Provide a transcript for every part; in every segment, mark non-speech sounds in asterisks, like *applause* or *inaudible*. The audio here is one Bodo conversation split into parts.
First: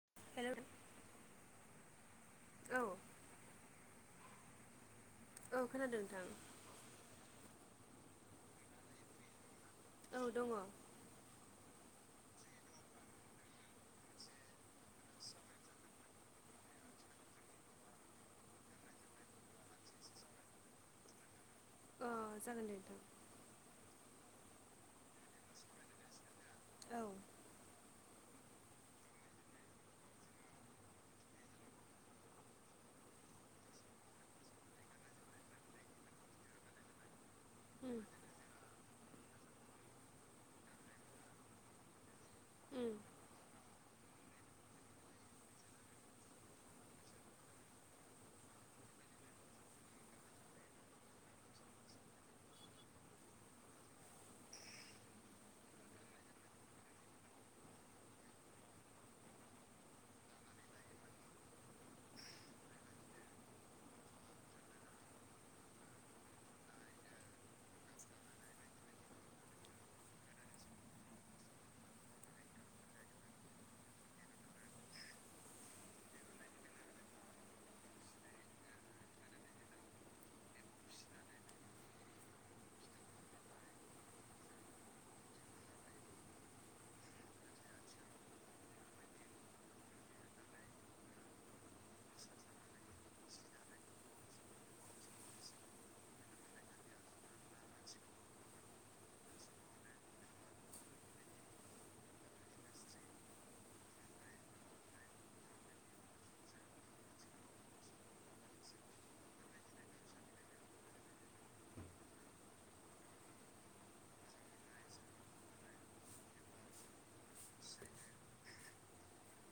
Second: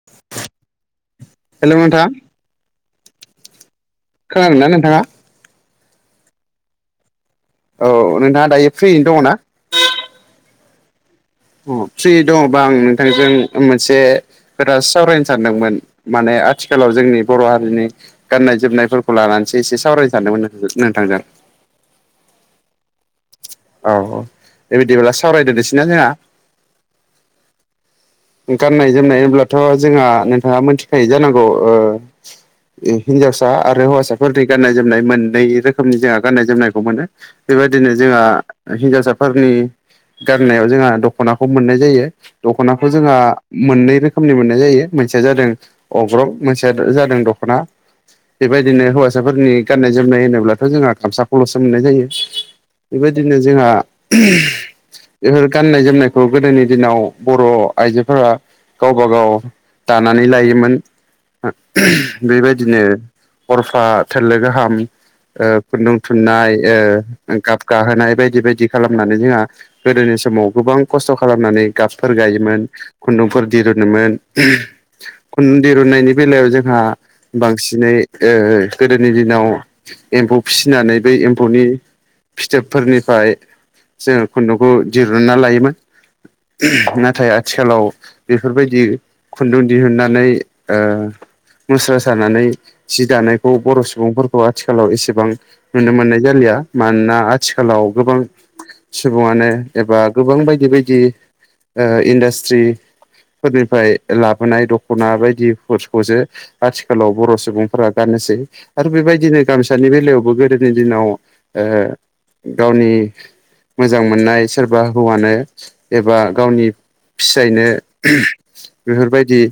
*inaudible* हेलौ हेल' नोंथां औ खोनादोंना नोंथाङा औ खोनादों नोंथां। औ नोंथाङा दायो फ्रियैनो दङ' ना? औ दङ। ओ फ्रि दङबा आं नोंथांजों मोनसे खोथासो सावरायनो सानदोंमोन माने आथिखालाव जोंनि बर' हारिनि गाननाय जोमनायफोरखौ लानानैसो एसे सावरायनो सानदोंमोन नोंथांजों ओ जागोन दे नोंथां। औ औ बेबायदिब्ला सावरायदो सैना जोंहा? औ। गाननाय जोमनाय होनब्लाथ' जोंहा नोंथाङा मोनथिखायो जानांगौ ओ हिन्जावसा आरो हौवासाफोरनि गाननाय जोमनाय मोननै रोखोमनि जोंहा गाननाय जोमनायखौ मोनो। बेबायदिनो उम जोंहा हिन्जावसाफोरनि गाननायाव जोंहा दख'नाखौ मोननाय जायो दख'नाखौ उम जोंहा मोननै रोखोमनि मोननाय जायो मोनसेया जादों अग्रं मोनसेया जादों दख'ना बेबायदिनो हौवासाफोरनि गाननाय जोमनाय होनोब्लाथ' जोंहा गामसाखौल'सो मोननाय जायो। बेबायदिनो जोंहा बेफोर गाननाय जोमनायखौ गोदोनि दिनाव बर' आइजोफोरा गावबा गाव दानानै लायोमोन बेबायदिनो हरफा थोलो गाहाम ओ खुन्दुं थुननाय ओ गाब गाहोनाय बायदि बायदि खालामनानै जोंहा गोदोनि समाव गोबां खस्थ' खालामनानै गाबफोर गायोमोन खुन्दुंफोर दिरुनोमोन खुन्दुं दिरुननायनि बेलायाव जोंहा बांसिनै ओ गोदोनि दिनाव एम्फौ फिसिनानै बै एम्फौनि फिथोबफोरनिफ्राय जोङो खुन्दुंखौ दिरुनना लायोमोन नाथाय आथिखालाव बेफोरबायदि खुन्दुं दिहुननानै ओ मुस्रा सानानै जि दानायखौ बर' सुबुंफोरखौ आथिखालाव एसेबां नुनो मोननाय जालिया मानोना आथिखालाव गोबां सुबुङानो एबा गोबां बायदि बायदि ओ इन्डास्ट्रि फोरनिफ्राय लाबोनाय दख'ना बायदिफोरखौसो आथिखालाव बर' सुबुंफोरा गाननोसै आरो बेबायदिनो गामसानि बेलायावबो गोदोनि दिनाव ओ गावनि मोजां मोननाय सोरबा हौवानो एबा गावनि फिसायनो बेफोरबायदि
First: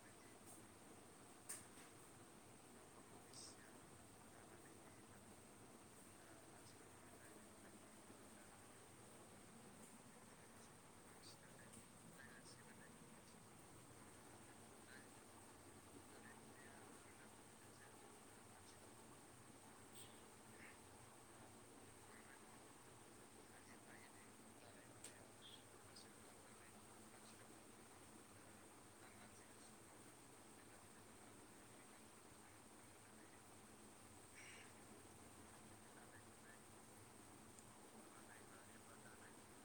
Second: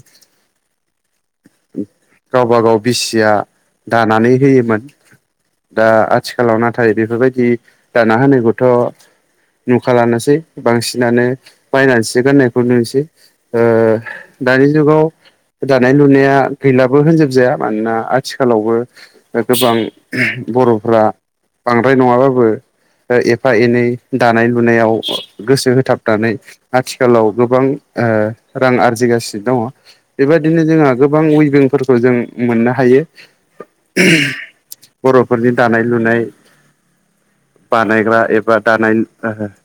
गावबा गाव बिसिया दानानै होयोमोन। दा आथिखालाव नाथाय बेफोरबायदि दाना होनायखौथ' नुखालानोसै बांसिनानो बायनानैसो गाननायखौ नुयोसै। ओ दानि जुगाव दानाय लुनाया या गैलाबो होनजोबजाया मानोना आथिखालावबो गोबां बर'फ्रा बांद्राय नङाबाबो एफा एनै दानाय लुनायाव गोसो होथाबनानै आथिखालाव गोबां ओ रां आरजिगासिनो दङ बेबिदिनो जोंहा गोबां उइभिंफोरखौ जों मोननो हायो। बर'फोरनि दानाय लुनाय बानायग्रा एबा दानाय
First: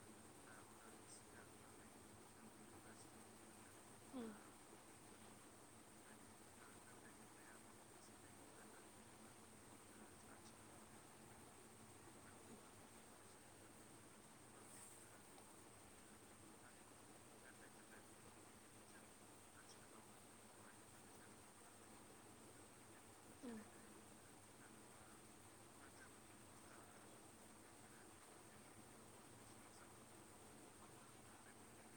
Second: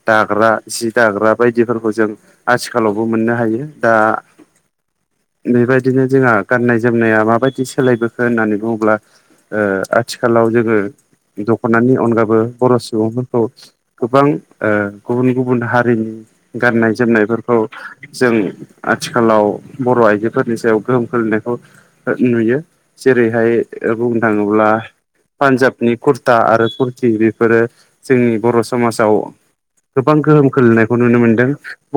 दाग्रा जि दाग्रा बायदिफोरखौ जों आथिखालावबो मोननो हायो दा उम बेबायदिनो जोंहा गाननाय जोमनाया माबायदि सोलायबोखो होननानै बुङोब्ला ओ आथिखालाव जोङो दख'नानि अनगाबो बर' सुबुंफोरखौ गोबां ओ गुबुन गुबुन हारिनि गाननाय जोमनायफोरखौ जों आथिखालाव बर' आइजोफोरनि सायाव गोहोम फोरनायखौ नुयो जेरैहाय उम बुंनो थाङोब्ला पान्जाबनि कुरता आरो कुरथि बेफोरो जोंनि बर' समाजाव गोबां गोहोम खोल्लैनायखौ नुनो मोनदों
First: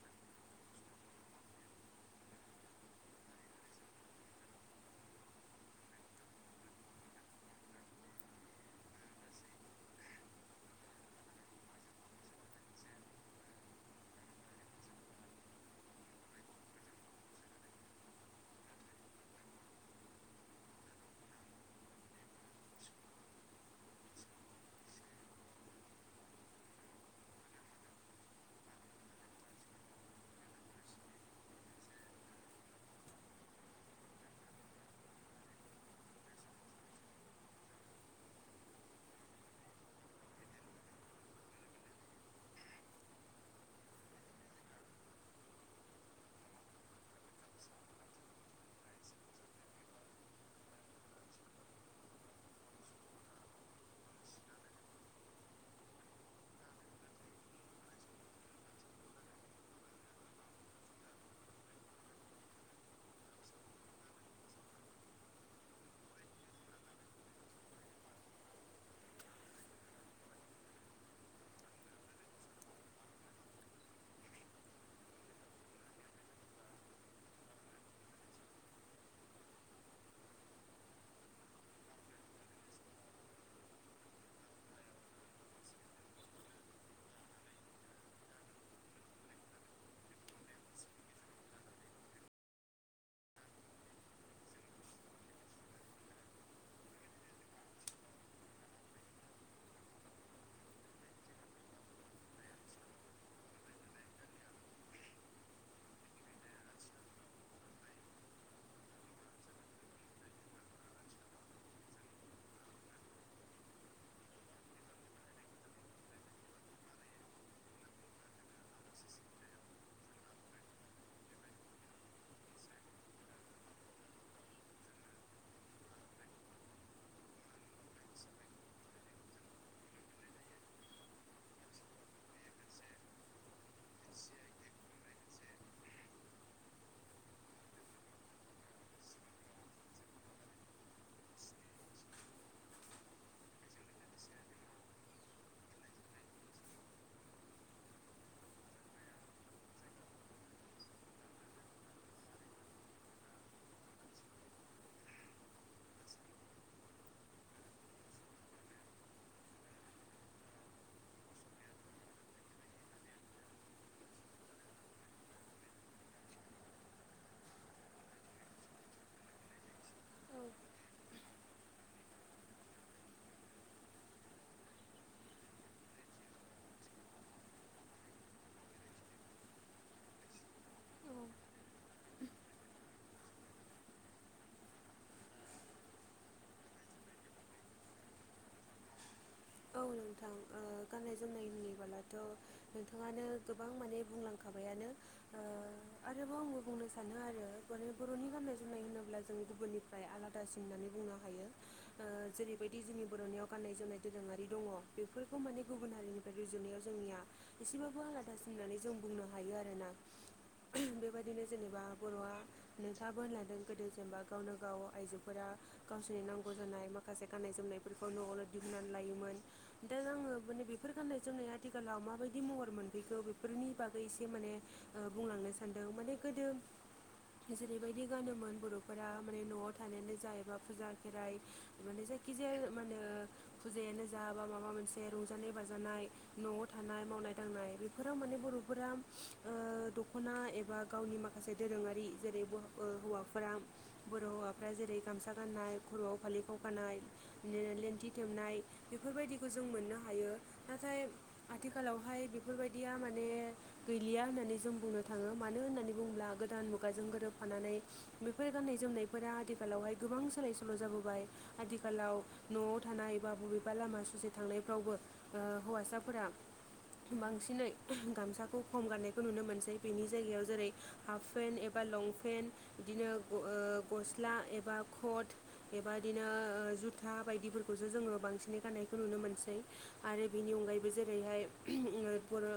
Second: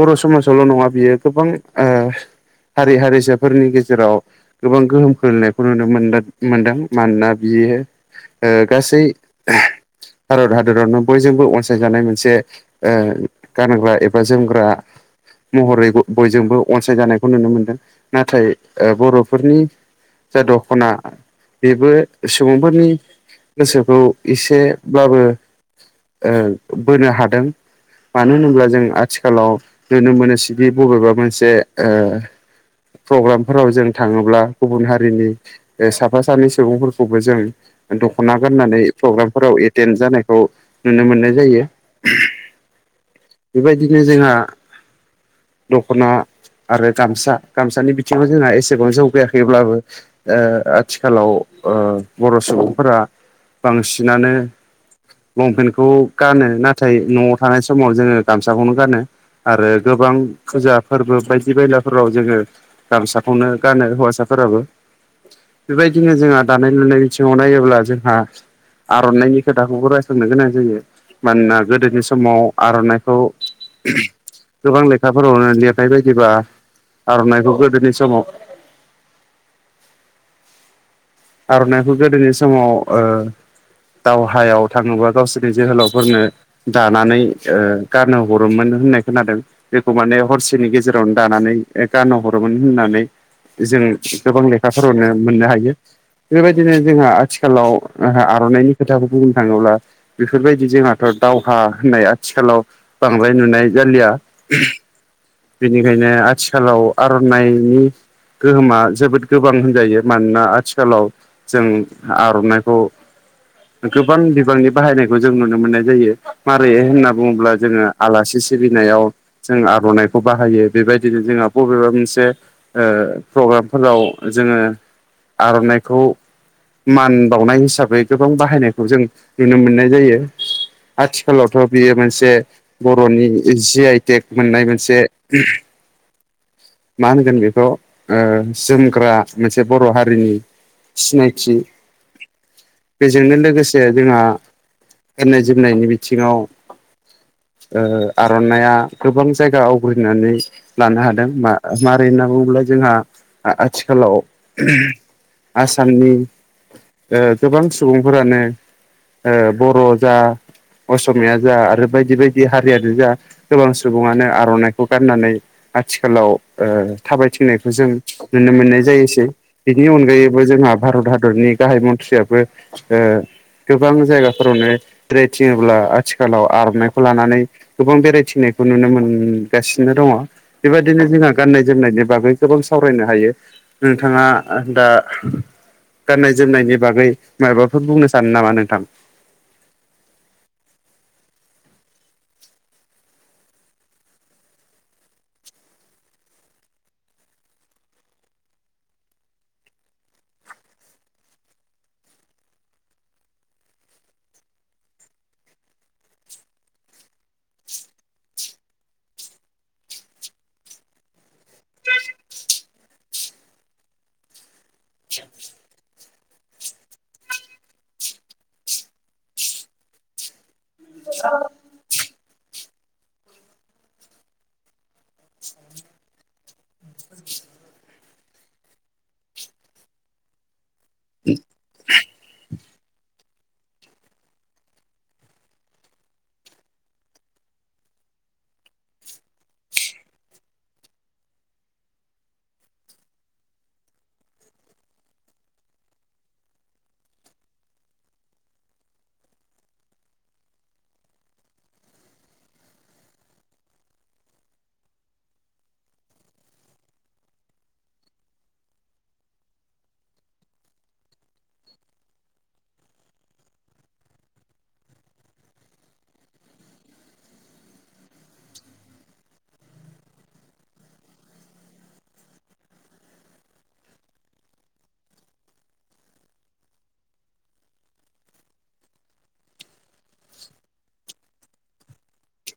बर' समाजावल' नङा बियो गोबां ओ हारि हारिसाफोरनि गेजेराव जेराव गोबां गोहोम खोलैनायखौ नुनो मोन मोनदों मानोना बियो ओ गासै भारत हादरावनो बयजोंबो अनसायजानाय मोनसे गानग्रा एबा जोमग्रा महरै बयजोंबो अनसायजानायखौ नुनो मोनदों नाथाय बर'फोरनि जा दख'ना बेबो सुबुंफोरनि गोसोखौ एसेब्लाबो ओ बोनो हादों मानो होनोब्ला जों आथिखालाव नुनो मोनो सिदि बबेबा मोनसे ओ प्रग्रामफोराव जों थाङोब्ला गुबुन हारिनि साफा सानै सुबुंफोरखौबो जों दख'ना गाननानै प्रग्रामफोराव एटेन् जानायखौ नुनो मोननाय जायो। बेबायदिनो जोंहा दख'ना आरो गामसा गामसानि बिथिङाव जोंहा एसेबां जौगायाखैब्लाबो ओ आथिखालाव बर' सुबुंफोरा बांसिनानो लंपेन्टखौ गानो नाथाय न'आव थानाय समाव जोङो गामसाखौनो गानो आरो गोबां फुजा फोरबो बायदि बेायलाफोराव जोङो गामसाखौनो गानो हौवासाफोराबो बेबायदिनो जोंहा दानाय लुनाय बिथिङाव नायोब्ला जोंहा आर'नाइनि खोथाखौबो रायस्रनो गोनां जायो मानोना गोदोनि समाव आर'नाइ खौ गोबां लेखाफोरावनो लिरनाय बायदिबा आर'नाइखौ गोदोनि समाव आर'नाइखौ गोदोनि समाव ओ दावहायाव थाङोबा गावसोरनि जोहोलावफोरनो दानानै गारनो हरोमोन होननाय खोनादों। बेखौ माने हरसेनि गेजेरावनो दानानै गान हरोमोन होननानै जों गोबां लेखाफोरावनो मोननो हायो। बेबायदिनो जोंहा आथिखालाव आर'नाइनि खोथाखौ बुंनो थाङोब्ला बेफोरबायदि जोंहाथ' दावहा होननाय आथिखालाव बांद्राय नुनाय जालिया। बेनिखायनो आथिखालाव आर'नाइनि गोहोमा जोबोद गोबां होनजायो मानोना आथिखालाव जों आर'नाइखौ गोबां बिबांनि बाहायनायखौ जों नुनो मोननाय जायो मारै होनना बुङोब्ला जोङो आलासि सिबिनायाव जों आर'नाइखौ बाहायो बेबायदिनो जोंहा बबेबा मोनसे ओ प्रग्रामफोराव जोङो आर'नाइखौ मान बावनाय हिसाबै गोबां बाहायनायखौ जों नुनो मोननाय जायो। आथिखालावथ' बियो मोनसे बर'नि जि आइटेक मोननाय मोनसे मा होनगोन बेखौ जोमग्रा मोनसे बर' हारिनि सिनायथिि बेजोंनो लोगोसे जोंहा गाननाय जोमनायनि बिथिङाव आर'नाइा गोबां जायगा आवग्रिनानै लानो हादों मारै होनना बुङोब्ला जोंहा आथिखालाव आसामनि गोबां सुबुंफोरानो ओ बर' जा अस'मिया जा आरो बायदि बायदि हारियानो जा गोबां सुबुङानो आर'नाइखौ गाननानै आथिखालाव थाबायथिंनायखौ जों नुनो मोननाय जायोसै बिनि औ अनगायैबो जोंहा भारत हादरनि गाहाय मन्थ्रियाबो गोबां जायगाफोरावनो ् *unintelligible* थङोब्ला आथिखालाव आर'नाइखौ लानानै गोबां बेरायथिनायखौ नुनो मोनगासिनो दङ बेबायाददिनो जोंहा गाननाय जोमनायनि बागै गोबां सावरायनो हायो नोंथाङा दा गाननाय जोमनायनि बागै माबाफोर बुंनो सानो नामा नोंथां औ नोंथां गाननाय जोमनाय लुयोबोलाथ' नोंथाङानो गोबां माने बुंलांखाबायानो आरोबाव आंबो बुंनो सानो आरो माने बर'नि गाननाय जोमनाय होनोब्ला जों गुबुननि आलादासिन होननानै बुंनो हायो जेरैबायदि जोंनि बर'नियाव गाननाय जोमनाय दोरोङारि दङ बेफोरखौ माने गुबुन हारिनिफ्राय रुजुनायाव जोंनिया एसेबाबो आलादासिन होननानै जों बुंनो हायो आरोोना बेबायदिनो जेनेबा बर'आ नोंसाबो होनलांदों गोदो जेनेबा गावनो गाव आइजोफोरा गावसोरनि नांगौ जानाय माखासे गाननाय जोमनायफोरखौ न'आवनो होननानै लायोमोन दा आङो माने बेफोर गान्नाय जोमनाया आथिखालाव माबायदि महर मोनफैगौ बेफोरनि बागै एसे माने बुंलांनो सानदों माने गोदो जेरैबायदि गानोमोन बर'फोरा माने न'आव थानायानो जायोबा फुजा खेराइ माने जायखिजाया मान होने फुजायानो जा बा माबा मोनसे रंजानाय बाजानाय न'आव थानाय मावनाय दांनाय बेफोराव माने बर'फोरा दख'ना एबा गावनि माखासे माखासे दोरोङारि जेरै हौवाफोरा बर' हौवाफ्रा जेरै गामसा गाननाय खर'आव फालिफाव गानाय लेन्थि खेबनाय बेफोरबायदिखौ जों मोननो हायो नाथाय आथिखालावहाय बेफोरबायदिया माने गैलिया होननानै जों बुंनो थाङो मानो होननानै बुङोब्ला गोदान मुगाजों गोरोबफानानै बेफोर गाननाय जोमनायफोरा आथिखालावहाय गोबां सोलाय सोल' जाबोबाय आथिखालाव न' थानाय ए बा बबेबा लामा ससे थांनायफ्रावबो हौवासाफोरा बांसिनै गामसाखौ खम गारनायखौ नुनो मोनसै बेनि जायगायाव जेरै हाफ पेन्ट एबा लंपेन्ट बिदिनो गस्ला एबा कट बेबदिनो जुथा बायदिफोरखौ खौसो जोङो बांसिनै गाननायखौ नुनो मोनसै आरो बेनि अनगायैबो जेरैहाय बर'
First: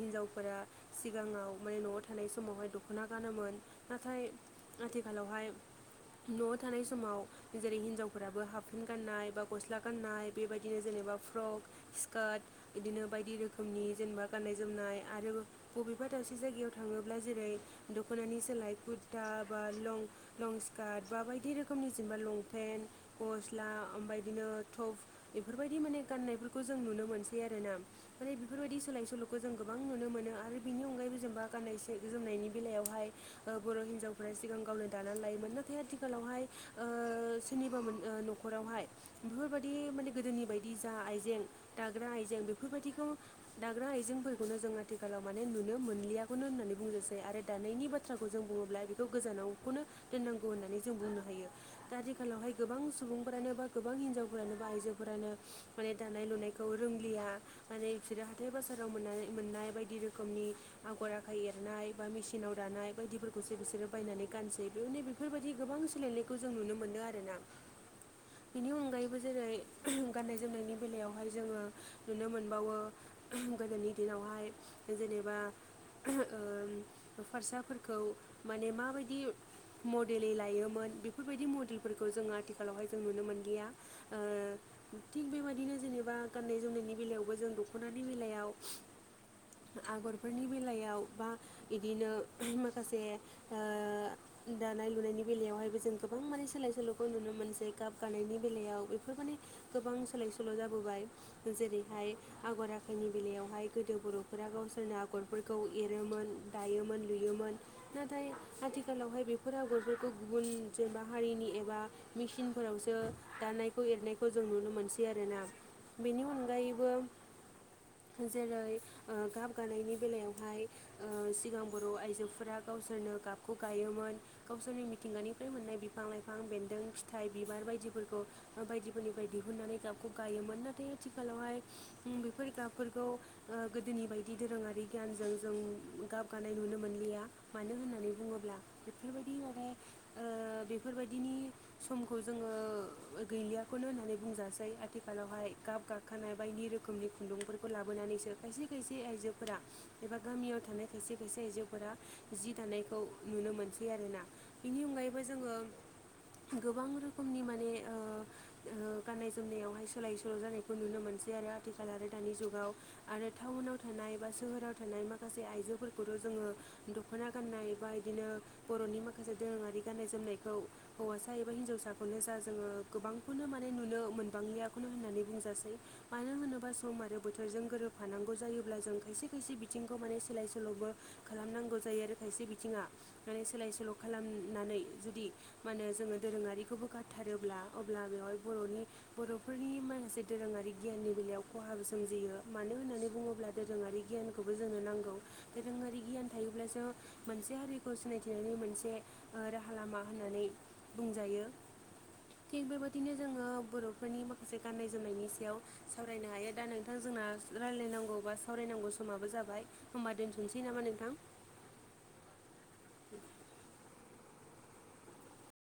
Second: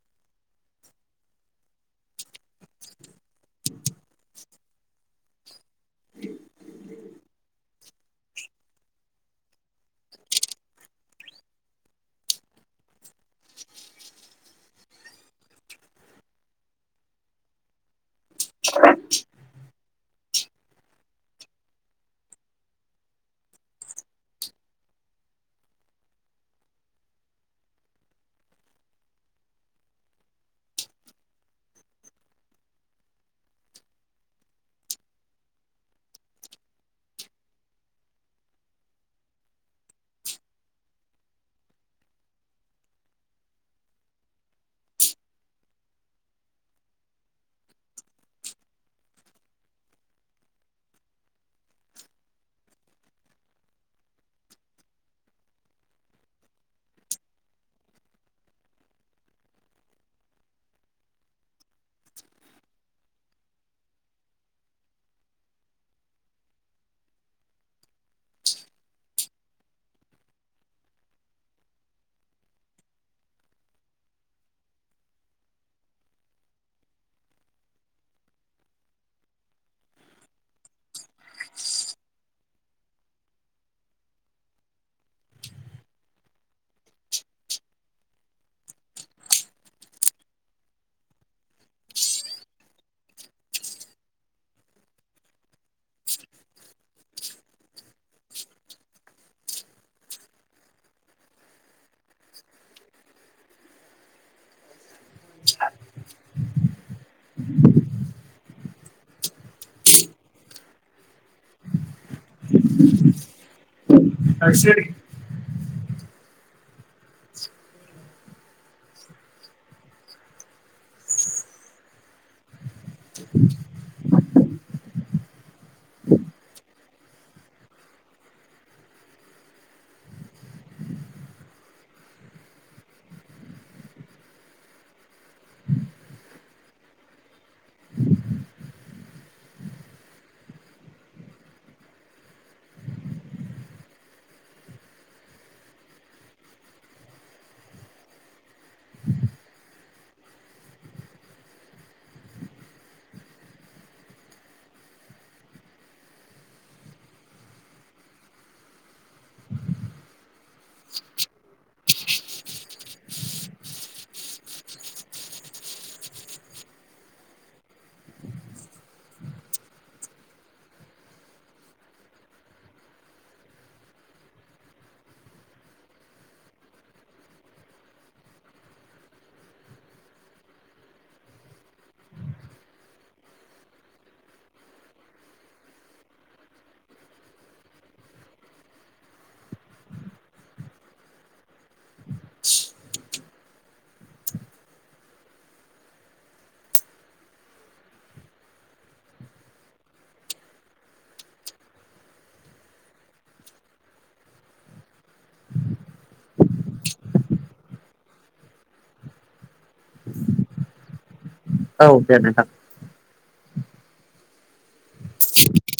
हिनजावफोरा सिगाङाव माने न'आव थानाय समावहाय दख'ना गानोमोन नाथाय आथिखालावहाय न'आव थानाय समाव जेरै हिनजावफोराबो हाफन गाननाय ा गस्ला गाननाय बेबायदिनो जेनेबा फ्रक स्कार्ट बिदिनो बायदि रोखोमनि जेनेबा गाननाय जोमनाय आरो बबेबा दासे जायगायाव थाङोब्ला जेरै दख'नानि सोलाय कुर्था बा लं लं स्कार्ट बा बायदि रोखोमनि जेनेबा लंपेन्ट गस्ला ओमफ्राय बिदिनो टप बेफोरबायदि माने गाननायफोरखौ जों नुनो मोनसै आरो ना ओरै बेफोरबायदि सोलाय सोल'खौ जों गोबां नुनो मोनो आरो बिनि अनगायैबो जेनबा गाननाय जोमनायनि बेलायावहाय ओ बर' हिन्जावफोरा सिगां गावनो दानानै लायोमोन नाथाय आथिखालावहाय ओ सोरनिबा मोन न' ओ न'खरावहाय बेफोरबायदि माने गोदोनि बायदि जा आइजें दाग्रा आइजें बेफोरबायदिखौ दाग्रा आइजेंफोरखौनो जों आथिखालाव माने नुनो मोनलियखौनो होननानै बुंनोसै आरो दानायनि बा बाथ्राखौ जों बुङोब्ला बेखौ गोजानावखौनो दोननांगौ होननानै जों बुंनो हायो दा आथिखालावहाय गोबां सुबुंफोरानो बा गोबां हिनजावफोरानो बा आइजोफोरानो माने दानाय लुनायखौ रोंलिया माने बिसोरो हाथथाय बाजाराव मोननाय बायदि रोखोमनि आगर आखाइ एरनाय बा मेसििनाव दानाय बायदिफोरखौसो बिसोरो बायनानै गानसै बेयावनो बेफोरबायदि गोबां सोलायनायखौ जों नुनो मोनदों आरोना बेनि अनगायैबो जेरै गाननाय जोमनायनि बेलायावहाय जोङो नुनो मोनबावो उम गोदोनि दिनावहाय जेनेबा ओ फारसाफोरखौ माने माबायदि मडेलै लायोमोन बेफोरबायदि मडेलफोरखौ जों आथिखालावहाय जों नुनो मोनलिया ओ थिग बेबायदिनो जेनेबा गाननाय जोमनायनि बेलायावबो जों दख'नानि बेलायाव आगरफोरनि बेलायाव बा बिदिनो माखासे ओ दानाय लुनायनि बेलायावहायबो जों गोबां माने सोलाय सोल'खौ नुनो मोनसै गाब गानायनि बेलायाव बेफोर माने गोबां सोलाय सोल' जाबोबाय जेरैहाय आगर आखाइनि बेलायावहाय गोदो बर'फोरा गावसोरनो आ आगरफोरखौ एरोमोन दायोमोन लुयोमोन नाथाय आथिखालावहाय बेफोर आगादफोरखौ गुबुन जेनबा हारिनि एबा मि फोरावसो दानायखौ एरनायखौ जों नुनो मोनसै आरोना बेनि अनगायैबो जेरै ओ गाबगानायनि बेलायावहाय ओ सिगां बर' आइजोफोरा गावसोरनो गाबखौ गायोमोन गावसोरनि मिथिंगानिफ्राय मोननाय बिफां लाइफां बेन्दों फिथाइ बिबार बायदिफोरखौ बायदिफोरनिफ्राय दिहुननानै गाबखौ गायोमोन नाथाय आथिखालावहाय उम बेफोर गाबफोरखौ ओ गोदोनि बायदि दोरोङारि गियानजों जों गाबगानाय नुनो मोनलिया मानो होननानै बुङोब्ला बेफोरबायदि माने ओ बेफोरबायदिनि समखौ जोङो गैलियाखौनो होननानै बुंजासै आथिखालावहाय गाब गाब ओंखारानाय बायदि रोखोमनि खुन्दुंफोरखौ लाबोनानैसो खायसे खायसे आइजोफोरा एबा गामियाव थानाय खायसे खायसे आइजोफोरा जि दानायखौ नुनो मोनसै आरोना बिनि अनगायैबो जोङो गोबां रोखोमनि माने ओ ओ गाननाय जोमनायावहाय सोलाय सोल' जानायखौ नुनो मोनसै आरो आथिखाल आरो दानि जुगाव आरो टाउनाव थानाय बा सोहोराव थानाय माखासे आइजोफोरखौथ' जोङो द दख'ना गाननाय बा बिदिनो बर'नि माखासे दोरोङारि गाननाय जोमनायखौ हौवासा एबा हिनजावसाखौनो जा जोङो गोबांखौनो माने नुनो मोनबांलियाखौनो होननानै बुंजासै मानो होनोबा सम आरो बोथोरजों गोरोबफानांगौ जायोब्ला जों खायसे खायसे बिथिंखौ माने सोलाय सोल'बो खालामनांगौ जायो आरो खायसे बिथिङा माने सोलाय सोल' खालामनानै जुदि मा होनो दोरोङारिखौबो गारथारोब्ला अब्ला बेवहाय बर'नि बर'फोरनि माखासे दोरोङारि गियाननि बेलायाव खहाबो सोमजियो मानो होन्नानै बुङोब्ला दोरोङारि गियानखौबो जोंनो नांगौ दोरोङारि गियान थायोब्लासो मोनसे हारिखौ सिनायथिनायनि मोनसे ओ राहा लामा होननानै बुंजायो थिग बेबायदिनो जोङो बर'फोरनि माखासे गाननाय जोमनायनि सायाव सावरायनो हायो दा नोंथां जोंना रायलायनांगौ बा सावरायनांगौ समाबो जाबाय होनोमबा दोनथनोसै नामा नोंथां औ दे नोंथां *unintelligible*